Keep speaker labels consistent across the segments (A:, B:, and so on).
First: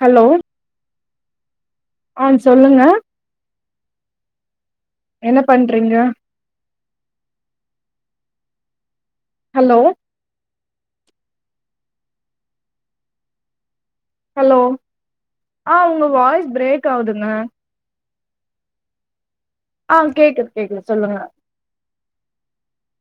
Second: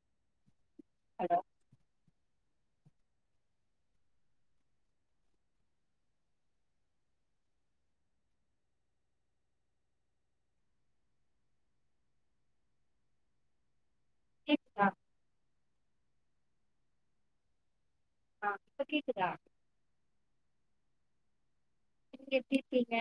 A: Hello
B: hello
A: ஆ சொல்லுங்க என்ன பண்றீங்க ஹலோ ஹலோ
B: கேக்குதா
A: ஆ உங்க வாய்ஸ் பிரேக் ஆவுதுங்க
B: ஆ இப்ப கேக்குதா
A: ஆ கேக்குது கேக்குது சொல்லுங்க
B: நீங்க எப்பிடி இருக்கீங்க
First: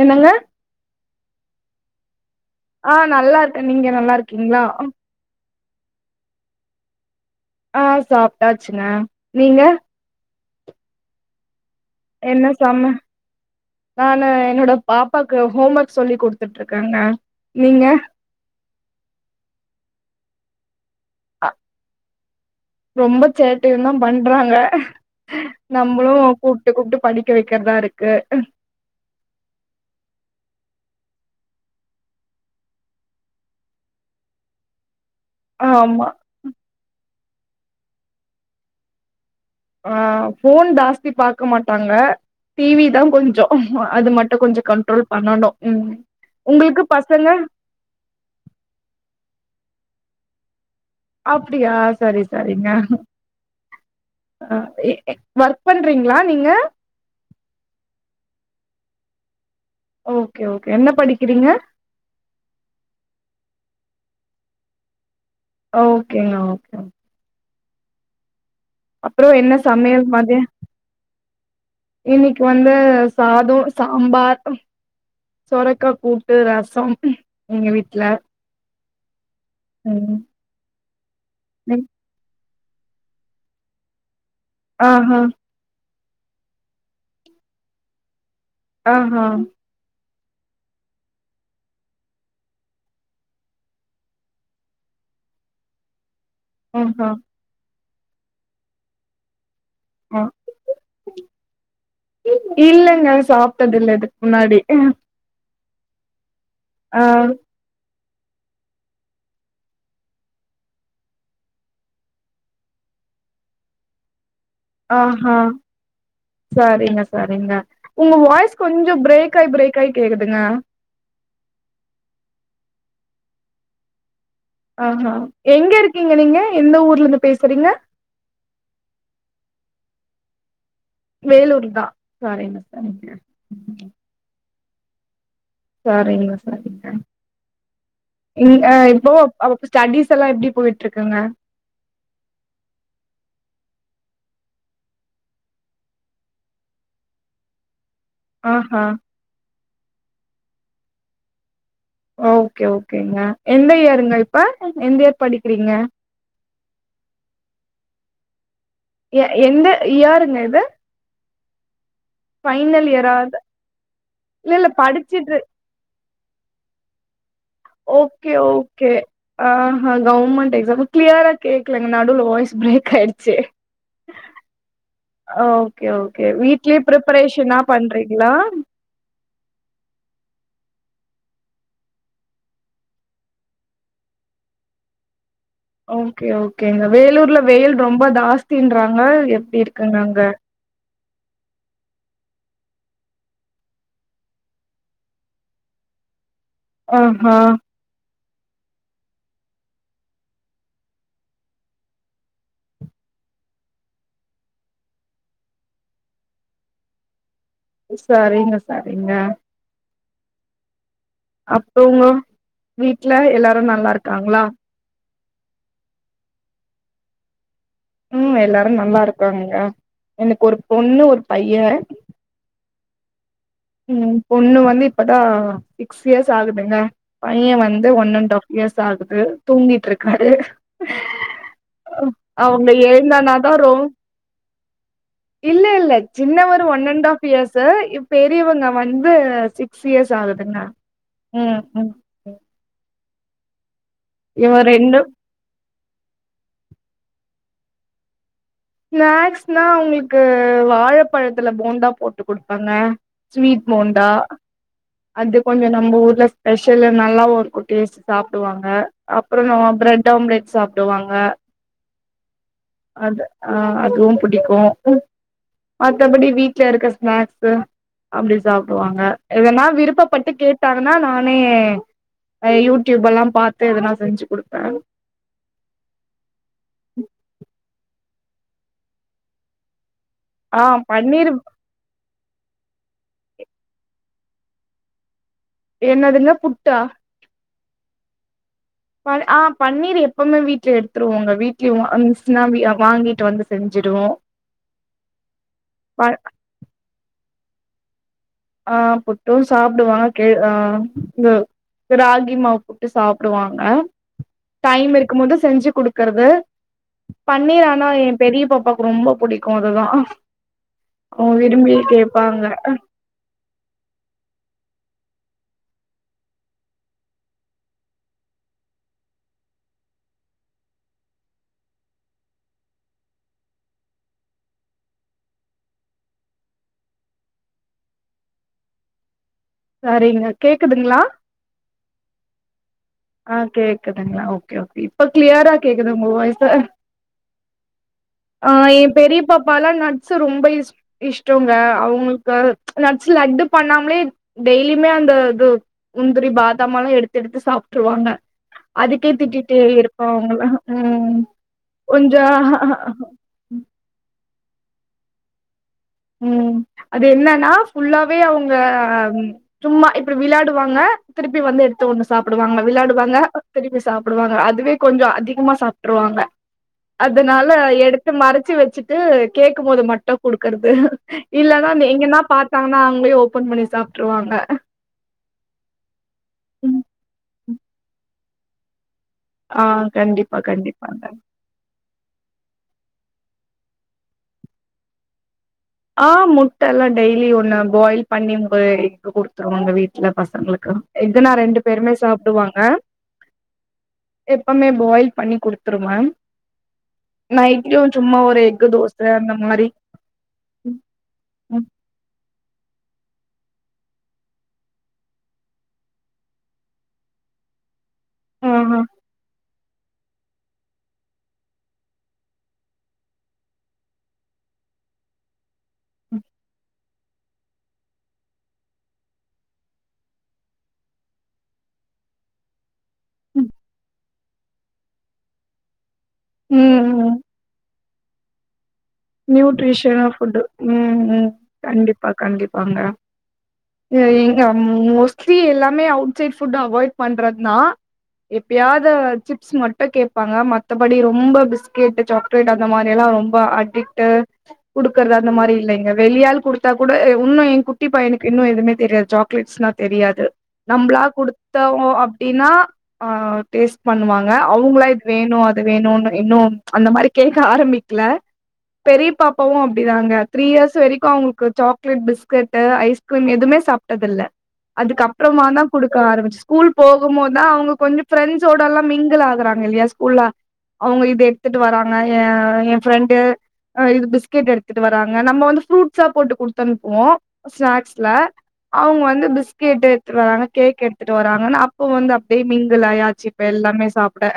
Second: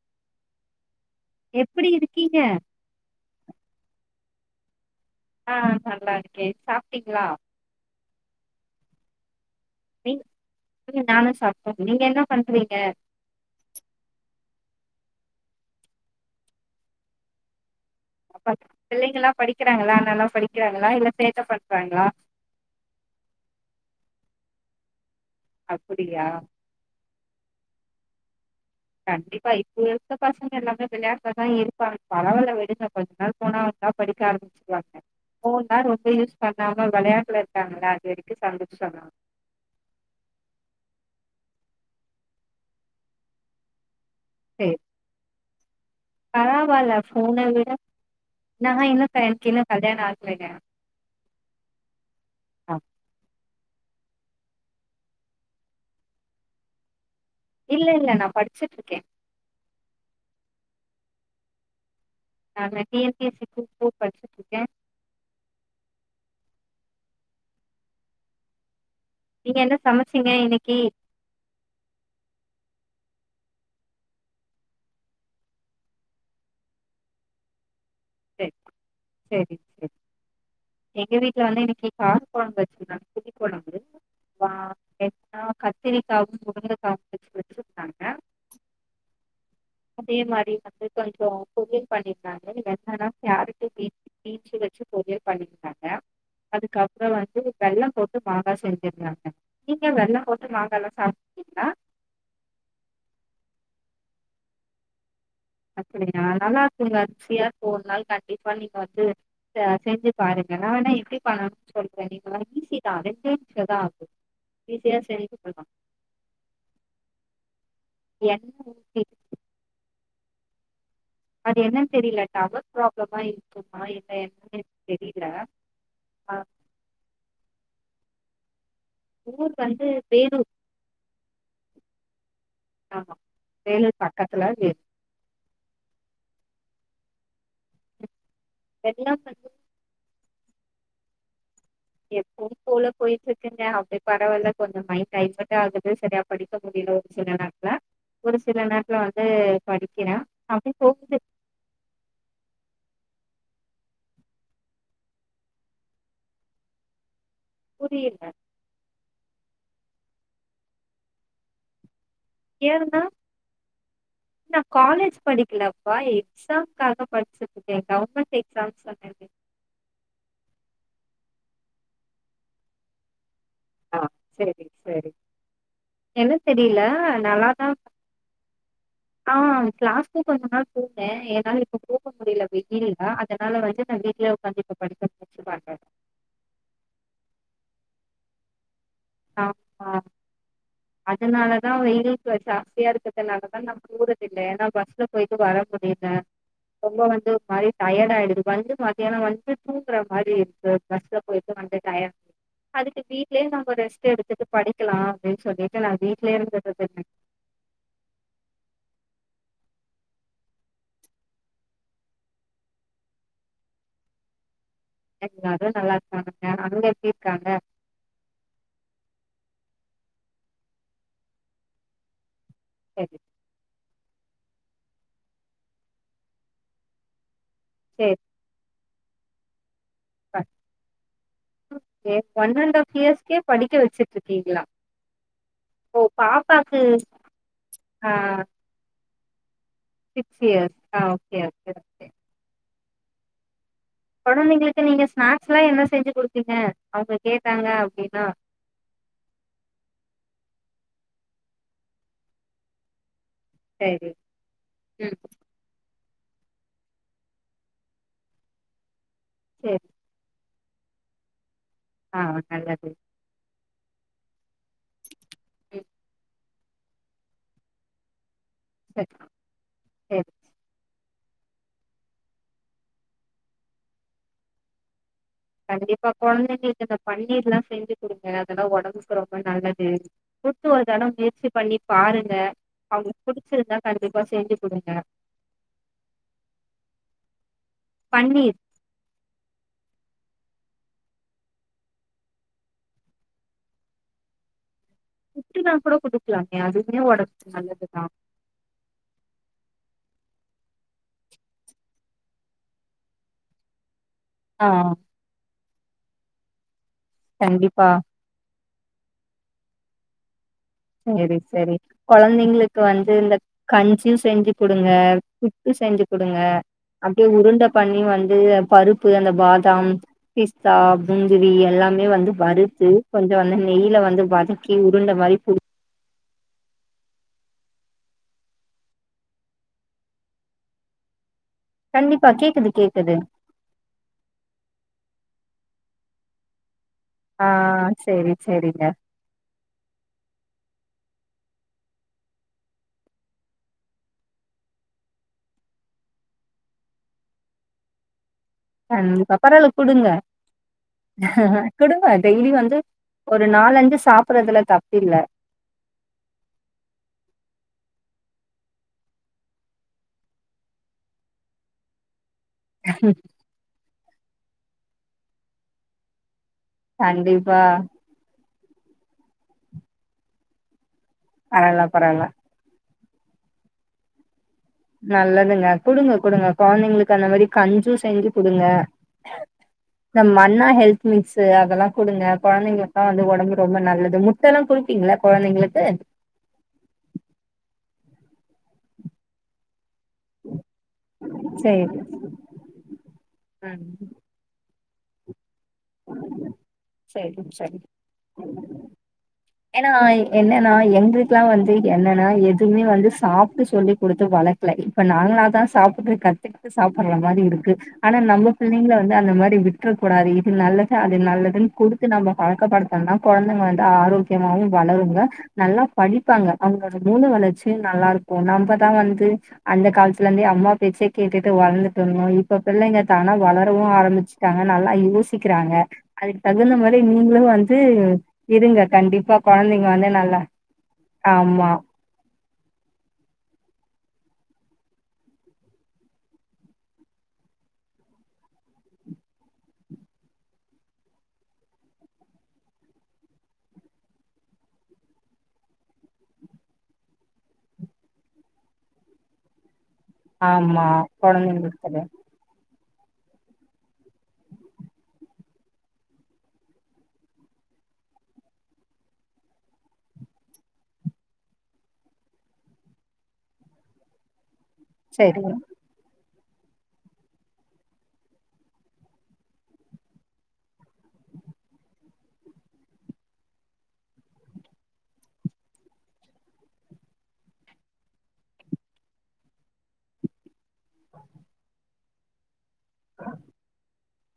A: என்னங்க
B: எப்பிடி இருக்
A: ஆ நல்லா இருக்கே நீங்க நல்லா இருக் கிங்ளா
B: ஆ நல்லா இருக்கே சாப்ட்டீங்களா
A: ஆ சாப்ட்டாச்சுங்க நீங்க
B: நீ நானு சாப்
A: என்ன சம நானு என்னோட பாப் ப்பாக்கு ஹோம் ஒர்க் சொல்லி குடுத்துட்டு இருக்காங்க நீங்க
B: அ பிள்ளைங்கல்லா படிக்கிறாங்களா நல்லா படிக்கிறாங்களா இல்ல சேட்ட
A: அ
B: பண்றாங்களா
A: ரொம்ப சேட்டையுதா பண்றாங்க நம்மளு
B: அப்டியா
A: கூப்புட்டு கூப்புட்டு படி க்க வைக்கிறதா இருக்கு
B: கண்டிப்பா இப்ப இருக்க பசங்க எல்லாமே விளையாட்ல்லதா இருப்பாங்க பரவால விடுங்க கொஞ்ச நாள் போனா வந்தா படிக்க ஆரம்பிச்சிக்கவாங்க ஃபேன்னா
A: ஆமா
B: ரொம்ப யூஸ் பண்ணாம விளையாட்டுல க்காங்களா அது வரைக்கு சந்தோஷதா
A: ஆ ஃபோன் ஜாஸ்தி பாக்க மாட்டாங்க டிவிதா கொஞ்சோ அது மட்டும் கொஞ்சோ கண்ட்ரோல் பண்ணணு ம் உங்களுக்கு
B: பராவயில்ல
A: பசங்க
B: ஃபோன விட நா என்ன [unintelligible] கல்யாணோ ஆகலங்க
A: அப்பிடியா சரி சரிங்க ஆ எ ஒர்க் பண்றீங்களா நீங்க
B: இல்ல இல்ல நா படிச்சிட்டு இருக்கே
A: ஓகே ஓகே என்ன படிக்கிறீங்க
B: நா T N P S C group four படிச்சிட்டு இருக்கே
A: ஓகேங்க ஓகே
B: நீங்க என்ன சமைச்சீங்க இன்னிக்கி
A: இன்னிக்கி வந்து சாதோ சாம்பார் சொரக்கா கூட்டு ரசம் எங்க வீட்
B: சேரி சேரி சேரி
A: ம்
B: எங்க வீட்ல வந்து
A: ம்.
B: இன்னிக்கி கா கொழம்பு வச்சிருந்தாங்க புளி கொழம்பு வா
A: ஆஹா
B: என்னா கத் திரிக்காவும் முருங்கக்காவும் வச்சி வச்சிருந்தாங்க
A: ஆஹ
B: அதே மாரி வந்து கொஞ்சம் பொரியல் பண்ணிருந்தாங்க அதா கேரட்டு பீ பீன்ஸ் வச்சி பொரியல் பண்ணிருந்தாங்க
A: ஆஹா
B: அதுக்கப்புறம் வந்து வெல்லம் போட்டு பாகா செஞ்சிருந்தாங்க நீங்க வெல்லம் போட்டு மாங்காலா சாப்ட்ருக்கீங்ளா
A: இல்லங்க சாப்ட்டது இல்ல இது முன்னாடி
B: அப்டியா நல்லா இருக்குங்க
A: ஆ
B: ருசியா இருக்கும் ஒரு நாள் கண் ட்ரை பண்ணி பாத்து இத செஞ்சி பாருங்க நா வேணா எப்டி பண்ணணும்னு சொல்றேன் நீங்க ஈஸி தான் ரெண்டே நிமிஷம் தான் ஆகும்
A: ஆஹ சரிங்க சரிங்க உங்க
B: எண்ண
A: வாய்ஸ்
B: ஊத்தி
A: கொஞ்சம் பிரேக் ஆயி பிரேக் ஆயி கேக்குதுங்க
B: அது என்னன்னு தெரியில டவர் ப்ராப்ளமா இருக்குமா என்னன்னு எனக்கு
A: ஆஹ
B: தெரியல
A: எங்க இருக்கீங்க
B: அ
A: நீங்க எந்த ஊர்ல இருந்து பேசறீங்க
B: ஊர் வந்து வேலூர்
A: வேலூர் தா சரிங்க சரிங்க
B: ஆமா வேலூர் பக்கத்துல வேலூர்
A: சரிங்க சரிங்க இல்ல
B: எல்லாம்
A: இப்போவு
B: வந்து
A: அவ ஸ்டெடிஸ் எல்லாம் எப்டி போயிட்டு இருக்கங்க
B: எப்பவும் போல போயிட்டு இருக்குங்க அப்படி பரவாயில்ல கொஞ்சம் மைண்ட் டைவர்ட் ஆகுது சரியா படிக்க முடியுலோ சில நேரத்துல ஒரு சில
A: ஆஹா
B: நேரத்துல வந்து படிக்கிறே அப்டி போகுது
A: ஓகே ஓகேங்க எந்த இயருங்க இப்ப எந்த இயர் படிக்கிறீங்க
B: புரியில
A: எ எந்த இயருங்க இது ஃபைனல்
B: ஏனா
A: இயரா இது இல்ல
B: நா
A: இல்ல
B: காலேஜி
A: படிச்சிட்டு
B: படிக்கலப்பா எக்ஸாம்காக படிச்சிட்
A: ஓகே ஓகே ஆ கவமெண்ட் எக்ஸாம் க்கிளயரா கேக்கலங்க நடுல வாய்ஸ் பிரேக் ஆயிடுச்சு
B: ஆ செரி செரி
A: ஓகே ஓகே
B: என்ன தெரில
A: வீட்லே பிரப்பரேஷனா
B: நல்லாதா
A: பண்றீங்ளா
B: ஆ கிளாஸ்க்கு கொஞ்ச நாள் போனே என்னால இப்ப போக முடியல வெயில்லா அதனால வந்து நா வீட்லே ஒக்காந்து இப்ப படிக்கே
A: ஓகே ஓகேங்க வேலூர்ல வெயில் ரொம்ப ஜாஸ் தின்ரா ஆ எப்டி
B: ஆமா
A: இருக்குங்க அங்க
B: அதனாலதா வெயிலுக்கு ஜாஸ்தியா இருக்குறதுனால தா நம்ம போறது இல்ல ஏன்னா பஸ்ல போயிட்டு வர முடியல ரொம்ப வந்து
A: ஆஹா
B: ஒரு மாரி டயட் ஆயிடுது வந்து மத்தியான வந்து தூங்குற மாரி இருக்கு பஸ்ல போயிட்டு வந்து டயடு அதுக்கு வீட்லயே நம்ம ரெஸ்ட் எடுத்துட்டு படிக்கலா அப்டின்னு சொல்லி நா வீட்லயே இருந்து [unintelligible]
A: சரிங்க சரிங்க அப்றோங்க வீட்ல எல்லாரு நல்லா இருக்காங்ளா
B: எல்லாரு நல்லா இருக்கானுங்க அங்க எப்டி இருக்காங்க
A: உம் எல்லாரு நல்லா இருக்காங்கங்க எனக்கு ஒரு பொண்ணு ஒரு பைய
B: சேரி
A: உம் பொண்ணு வந்து இப்பதா சிக்ஸ் இயர்ஸ் ஆகுதுங்க பைய வந்து ஒன்
B: சரி
A: அண்ட் ஆஃப் இயர்ஸ் சாப்டு தூங்கிட்டு இருக்கு காரு ம்
B: ஒன்
A: அவுங்க
B: அண்ட் ஹாஃப் இயர்ஸ்கே
A: எழுந்தனாதா ரொ
B: படிக்க வச்சுட்டு இருக்கீங்களா
A: இல்ல இல்ல
B: ஓ
A: சின்னவரு
B: பாப்பாக்கு
A: ஒன் அண்ட் ஆப் இயர்ஸ் இ
B: ஆ
A: ங்க வந்து சிக்ஸ் இயர்ஸ்
B: சிக்ஸ்
A: ஆகுதுனா
B: இயர்ஸ் ஆ ஓகே
A: ம்
B: ஓகே
A: உம்
B: ஓகே கொழந்தைங்களுக்கு
A: ரெண்டு
B: நீங்க ஸ்நாக்ஸ்க்ல்லா என்ன செஞ்சு குடுப்பீங்க அவுங்க கேட்டாங்க அப்டின்னா
A: ஸ்நாக்ஸ்னா அவுங்களுக்கு வாழப்பழத்ல போண்டா போட்டு குடுப்பேங்க ஸ்வீட் போண்டா
B: சரி ம்
A: அது கொஞ்சோ நம்ம ஊர் இல்ல ஸ்பெஷல்ல நல்லாவு இருக்கு டேஸ்ட் சாப்புடுவாங்க அப்றோ ந
B: சரி
A: பிரட் ஆம்லேட் சாப்ப விடுவாங்க
B: ஆ நல்லது
A: ஆ அதுவு பிடிக்கு ஆ
B: ம்
A: மத்தபடி வீக் வீட்ல இருக்க ஸ்நாக்ஸு அப்டி சாப்பிடுவாங்க
B: சரி
A: எதனா
B: சரி
A: விருப்பப்பட்டு கேட்டாருன்னா நா னே யூடியூப் எல்லா பாத்து எதனா செஞ்சு குடுப்பே
B: கண்டிப்பா கொழந்தைங்களுக்கு இந்த பன்னீர்லா செஞ்சு குடுங்க அதெல்லா ஒடம்புக்கு ரொம்ப நல்லத் குட்து
A: ஆ
B: ஒரு தடோ
A: பன்னீர்
B: முயற்சி பண்ணி பாரு ங்க அவங்களுக்கு புடிச்சிருந்தா கண்டிப்பா செஞ்சு குடுங்க
A: என்னதுங்க புட்டா
B: பன்னீர்
A: ப ஆ பன்னீர் எப்பவுமே வீட்ல எடுத்துருவோங்க வீக்லி ஒன்ஸ்னா வாங்கிட்டு வந்து செஞ்சிடுவோ
B: புட்டு நா கூட குடுக்கலாமே அதுமே ஒட நல்லதுதா
A: ஆ புட்டு சாப்பிடுவா கே அ இந்த ராகி மாவு புட்டு சாப்பிடுவாங்க
B: ஆ
A: டைம் இருக்கும் போது செஞ்சு குடு க்கறது
B: கண்டிப்பா
A: பண்ணிரானா எ பெரிய பாப்பா ரொம்ப பிடிக்கு அதுதா அவங்க
B: சரி
A: விரும்பி
B: சரி
A: கேப்பாங்க
B: குழந்தைங்களுக்கு வந்து இந்த கஞ்சியு செஞ்சு கொடுங்க புப்பு செஞ்சு குடுங்க அப்படியே உருண்ட பண்ணி வந்து பருப்பு அந்த பாதாம் பிஸ்தா புஞ்சவி எல்லாமே வந்து வருத்து கொஞ்ச வந்து நெய்ல வந்து வதக்கி உருண்ட மாரி புடி
A: சரிங்க கேக்குதுங்களா
B: கண்டிப்பா கேக்குது கேக்குது
A: ஆ கேக்குதுங்களா ஓகே ஓகே இப்ப கிளியரா கேக்குது உங்க வாய்சு
B: ஆ சேரி
A: ஆ எ
B: சேரிங்க
A: பெரிய பாப்பாலா நட்ஸ் ரொம்ப யுஸ் இஷ்டங்க அவங்களுக்கு நட்ஸ் லட்டு பண்ணாமலே டெய்லியுமே அந்த இது முந்திரி பாதாம எல்லா எடுத்துடுத்து சாப்ப ட்ருவாங்க அதுக்கே
B: கண்டிப்பா
A: திட்டிட்டே
B: பரவால்ல குடுங்க
A: இருப்பேஅவங்கள உ
B: குடுங்க
A: கொஞ்ச
B: ப்பிறதுல தப்பில்ல
A: உ அது என்னன்னா ஃபுல்லாவே அவங்க சும்மா இப்டி விளாடுவாங்க திருப்பி வந்து எடுத்த ஒண்ண சாப் ப்படுவாங்க விளையாடுவாங்க திருப்பி வந்து சாப்பிடுவாங்க அது அதுவே கொஞ்ச அதிகமா சாப்ட்ருவாங்க அதனால
B: கண்டிப்பா
A: எடுத்து மறச்சு வச் ச்சுட்டு கேக்கும் போது மட்டு குடுக்கற்து [unintelligible] இல்லனா
B: பரவால்ல
A: எங்கன்னா
B: பரவால்ல
A: பாத்தாங்கன்னா அங் ஓபன் பண்ணி சாப்டுருவாங்க
B: நல்லதுங்க குடுங்க குடுங்க குழந்தைங்களுக்கு அந்த மாரி கஞ்சு செஞ்சு குடுங்க
A: ஆ
B: இந்த
A: கண்டிப்பா
B: மண்ணா
A: கண்டிப்பாங்க
B: ஹெல்த் மீக்ஸ் அதல்லா குடுங்க கொழந்தங்களுக்கு தா வந்து ஒடம்பு ரொம்ப நல்லது முட்டல்லாம் குடுப்பீங்ள கொழந்தங்களுக்கு
A: ஆ முட்டல்லா டெய்லி ஒன்னு பாயில் பண்ணி உங்க இங்க குடுத்துருவங்க வீட் இல்ல பசங்களுக்கு எக்குனா ரெண்டு பேருமே
B: சேரி
A: சாப்டுவாங்க
B: ம்
A: எப்பமே பாயில் பண்ணி குடுத் துருவே
B: சேரி சரி
A: நைட்டும் சும்மா ஒரு எக்கு தோச அந்த மாரி
B: னா எங்குல்லா வந்து என்னன்னா எது எதுமே வந்து சாப்டு சொல்லி குடுத்து வளக்கல இப்ப நாங்கள தான் சாப்டு கத்துக்கிட்டு சாப்ற மாரி இருக்கு ஆனா நம்ம
A: ஆஹா
B: புள்ளங்கள வந்து அந்த மாரி விட் ட்ற கூடாதே நல்லது அது நல்லதுன் குடுத்து நம்ம பழக்கப்படுத்துனா கொழந்தைங்க வந்து ஆரோக்கியமாவும் வளருங்க நல்லா படிப்பாங்க அவுங் மூள வளர்ச்சியும் நல்லாருக்கும் நம்பதான் வந்து அந்த காலத்துலருந்தே அம்மா பேச்ச கேட்டுட்டு வளந்துட்டு இருந்தோம் இப்ப பிள்ளைங்க தானா வளரவும் ஆரம்பிச் டாங்க நல்லா யோஸ் சிக்கிறாங்க அதுக்கு
A: ம்
B: தகுந்த மாரி
A: ம்
B: நீங்களு வந் து இருங்க கண்டிப்பா கொழந்தைங்க
A: நியூட்ரிஷன்
B: வந்து நல்லா
A: ஃபுட்டு ம் ம்
B: ஆமா
A: கண்டிப்பா கண்டிப்பா பாங்க எங்க மோஸ்லி எல்லாமே அவுட் சைய்டு அவாய்ட் பண்றதா எப்பியாவது சிப்ஸ் மட்டும் கேப்பாங்க மத்தபடி ரொம்ப பிஸ்கெட் சாக்லேட் அந்த மாரி எல்லாம் ரொம்ப அடிக் டு குடுக்கறது அந்த மாரி இல்ல இங்க வெளியாள் குடுத்தா கூட இன்னும் ஏ குட்டி பையனுக்கு இன்னு எதுவுமே தெரியாது சாக்லேட்ஸ் தெரியாது
B: ஆமா
A: நம்மளா
B: கொழந்தைங்களுக்கு
A: குடுத்தோம்
B: தெரியும்
A: அப்டின்னா ஆ டேஸ் பண்ணுவாங்க அவுங்ளா இது வேணு அது வேணுன் இன்னு அந்த மாரி கேக்க ஆரம்பிக்ல பெரிய பாப்பாவும் அப்படிதாங்க த்ரீ இயர்ஸ் வரைக்கும் அவங்களுக்கு சாக்லேட் பிஸ்கட் ஐஸ்கிரீம் எதுமே சாப்டது இல்ல அதுக்கு அப்புறமா
B: சரிங்க
A: தான் குடுக்க ஆரம்பிச் ஸ்கூல் போகும் போதுதான் அவுங்க கொஞ்ச ஃப்ரெண்ட்ஸோட எல்லா மிங்கிள் ஆகுறாங்க இல்லியா ஸ்கூல்ல அவங்க இது எடுத்துட்டு வராங்க ஏ என் ஃப்ரெண்டு அ இது பிஸ்கெட் எடுத்துட்டு வராங்க நம்ம வந்து ஃப்ரூட்ஸா போட்டு குடுத்து அனுப்பவோம் ஸ்நாக்ஸ்ல அவங்க வந்து பிஸ்கெட் எடுத்துட்டு வராங்க கேக் எடுத்துட்டு வராங்கன்னா அப்போ வந்து அப் நெய் மீன் இதுலாயாச்சு இப்ப எல்லாமே சாப் ட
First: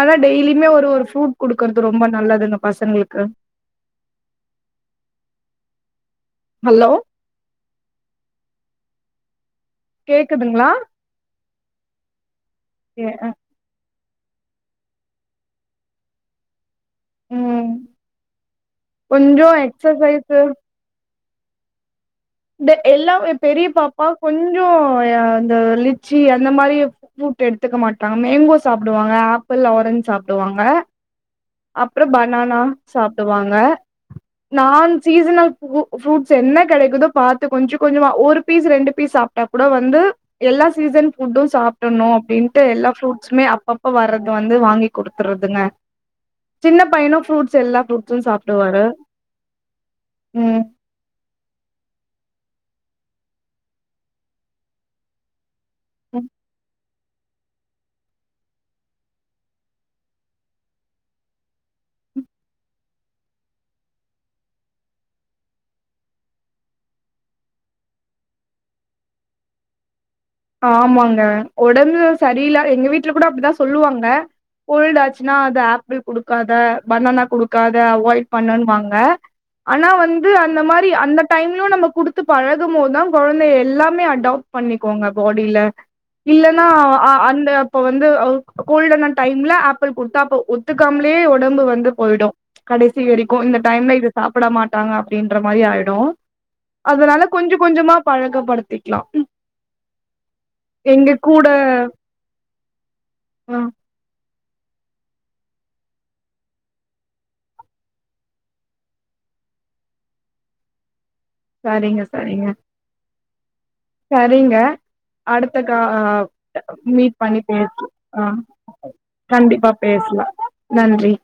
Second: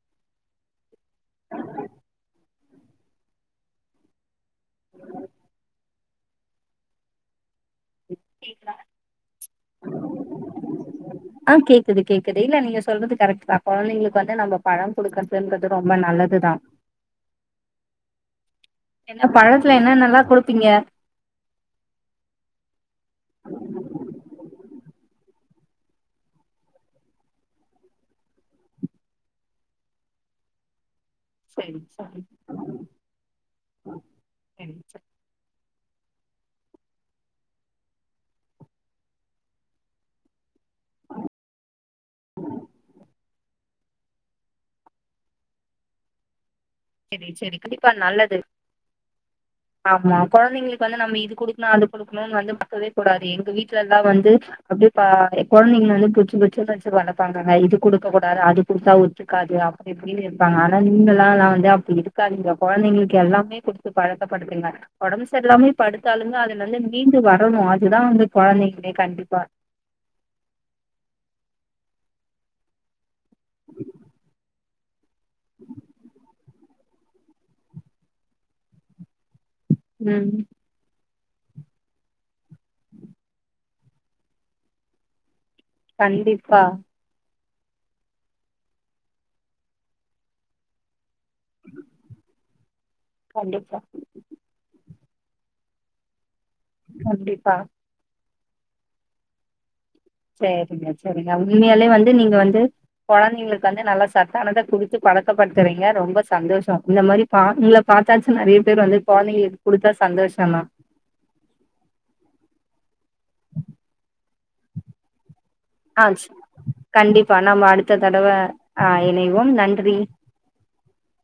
A: ஆன டெய்லியுமே ஒரு ஒரு ஃபுரூட் குடுக்கர்து ரொம்ப நல்லது இந்த பசங்களுக்கு
B: [inaudible]
A: ஹலோ
B: [inaudible]
A: கேக்குதுங்களா
B: ஆ கேக்குது கேக் குதெல்ல நீ
A: எ
B: சொல்றது
A: அ
B: கரெக்ட் தா கொழந்தைங்களுக்கு வந்து நம்ம பழம் கொடுக்கறதுன்றது ரொம்ப நல்லதுதா
A: உ
B: என்ன பழத்துல என்னன்னலா குடுப்பீங்க
A: இந்த எல்லா எ பெரிய பாப்பா கொஞ்சோ இந்த லிச்சி அந்த மாரி ஃப்ரூட் எடுத்துக்க மாட்டாங்க மேங்கோ சாப்பிடுவாங்க ஆப்பிள் ஆரஞ்ச் சாப்பிடுவாங்க
B: சரி
A: அப்புறோ
B: சரி
A: பனானா சாப்பிடுவாங்க
B: சரி
A: நான் சீசனல் ஃப்ரூட்ஸ் என்ன கெடைக்குதோ பாத்து கொஞ்ச கொஞ்சமா ஒரு பீஸ் ரெண்டு பீஸ் சாப்ட்டா கூட வந்து எல்லா சீசன் ஃபுட்டு சாப்பிடணு அப்டின்ட்டு எல்லா ஃப்ரூட்ஸுமே அப்பப்ப வர்றது வந்து வாங்கி குடுத்துர்ரதுங்க
B: செரி செரி கண்டிப்பா நல்லது
A: சாப்டுவாரு
B: ஆமா
A: ம்
B: குழந்தைங்களுக்கு வந்து நம்ம இது குடுக்கனு அது குடுக் க்கனுனு வந்து பாக்கவே கூடாது எங்க வீட்டுலலா வந்து அப்டே பாய் குழந்தைங்கள வந்து புச்சு புச்சுனு வச்சு த் வளப்பாங்கங்க இது குடுக்க கூடாது அது குடுத்தா ஒத்துக்காது அப்டி இப்டினு இருப்பாங்க ஆனா நீங்களா நா வந்து இருக்காதீங்க குழந்தைங்களுக்கு எல்லாமே குடுத்து பழக்கப்படுத்துங்க ஒடம்பு சரி இல்லாமேயு படுத்தாலுமே அதுல இருந்து மீன்டு வரணு அதுதா வந்து குழந்தைங்களே கண்டிப்பா
A: ஆமாங்க ஒடம்பு சரியல எங்க வீட்டுல கூட அப்டிதா சொல்லுவாங்க கோல்டாச் னா அது ஆப்பிள் குடுக்காத பணானா குடுக்காத அவாய்ட் பண்ணுன்வாங்க ஆனா வந்து
B: ம்
A: அந்த மாரி அந்த டைம்லு நம்ம கொடுத்து பழகம்போதுதா குழந்தை எல்லாமே அடாப்ட் பண்ணிக்கோங்க அப்டில
B: கண்டிப்பா
A: இல்லன்னா அ அந்த அப்ப வந்து கோல்ட்டான டைம்ல ஆப்பிள் கொடுத்தா அப்ப ஒத்துக்காமலே லே ஒடம்பு வந்து போயிடு கடைசி வரைக்கு இந்த
B: கண்டிப்பா
A: டைம்ல இத சாப்பிட மாட்டாங்க அப்படின்ற மாரி ஆயிடு அதனால கொஞ்ச
B: கண்டிப்பா
A: கொஞ்சமா பழக க்க படுத்திக்கலா
B: சேரிங்க சேரிங்க உண்மையாலயே வந்து நீங்க வந்து
A: ஆ
B: கொழந்தைங்களுக்கு வந்து நல்லா சத் தானத்த குடுத்து பழக்கப்படுத்துறீங்க ரொம்ப சந்தோஷ இந்த மாரி நா உங்கல பார்த்தாச்சு நெறைய பேர் வந்து கொழந்தைங்களுக்கு குடுத்தா சந்தோஷ தா
A: சேரிங்க சேரிங்க
B: [inaudible]
A: சேரிங்க அடுத்த கா
B: ஆ சே
A: மீட்
B: கண்டிப்பா
A: பண்ணி
B: நம்ம
A: பேசல
B: அடுத்த தடவ
A: ஆ
B: ஆ இணைவோம்
A: கண்டிப்பா
B: நன்றி
A: பேசலா நன்றி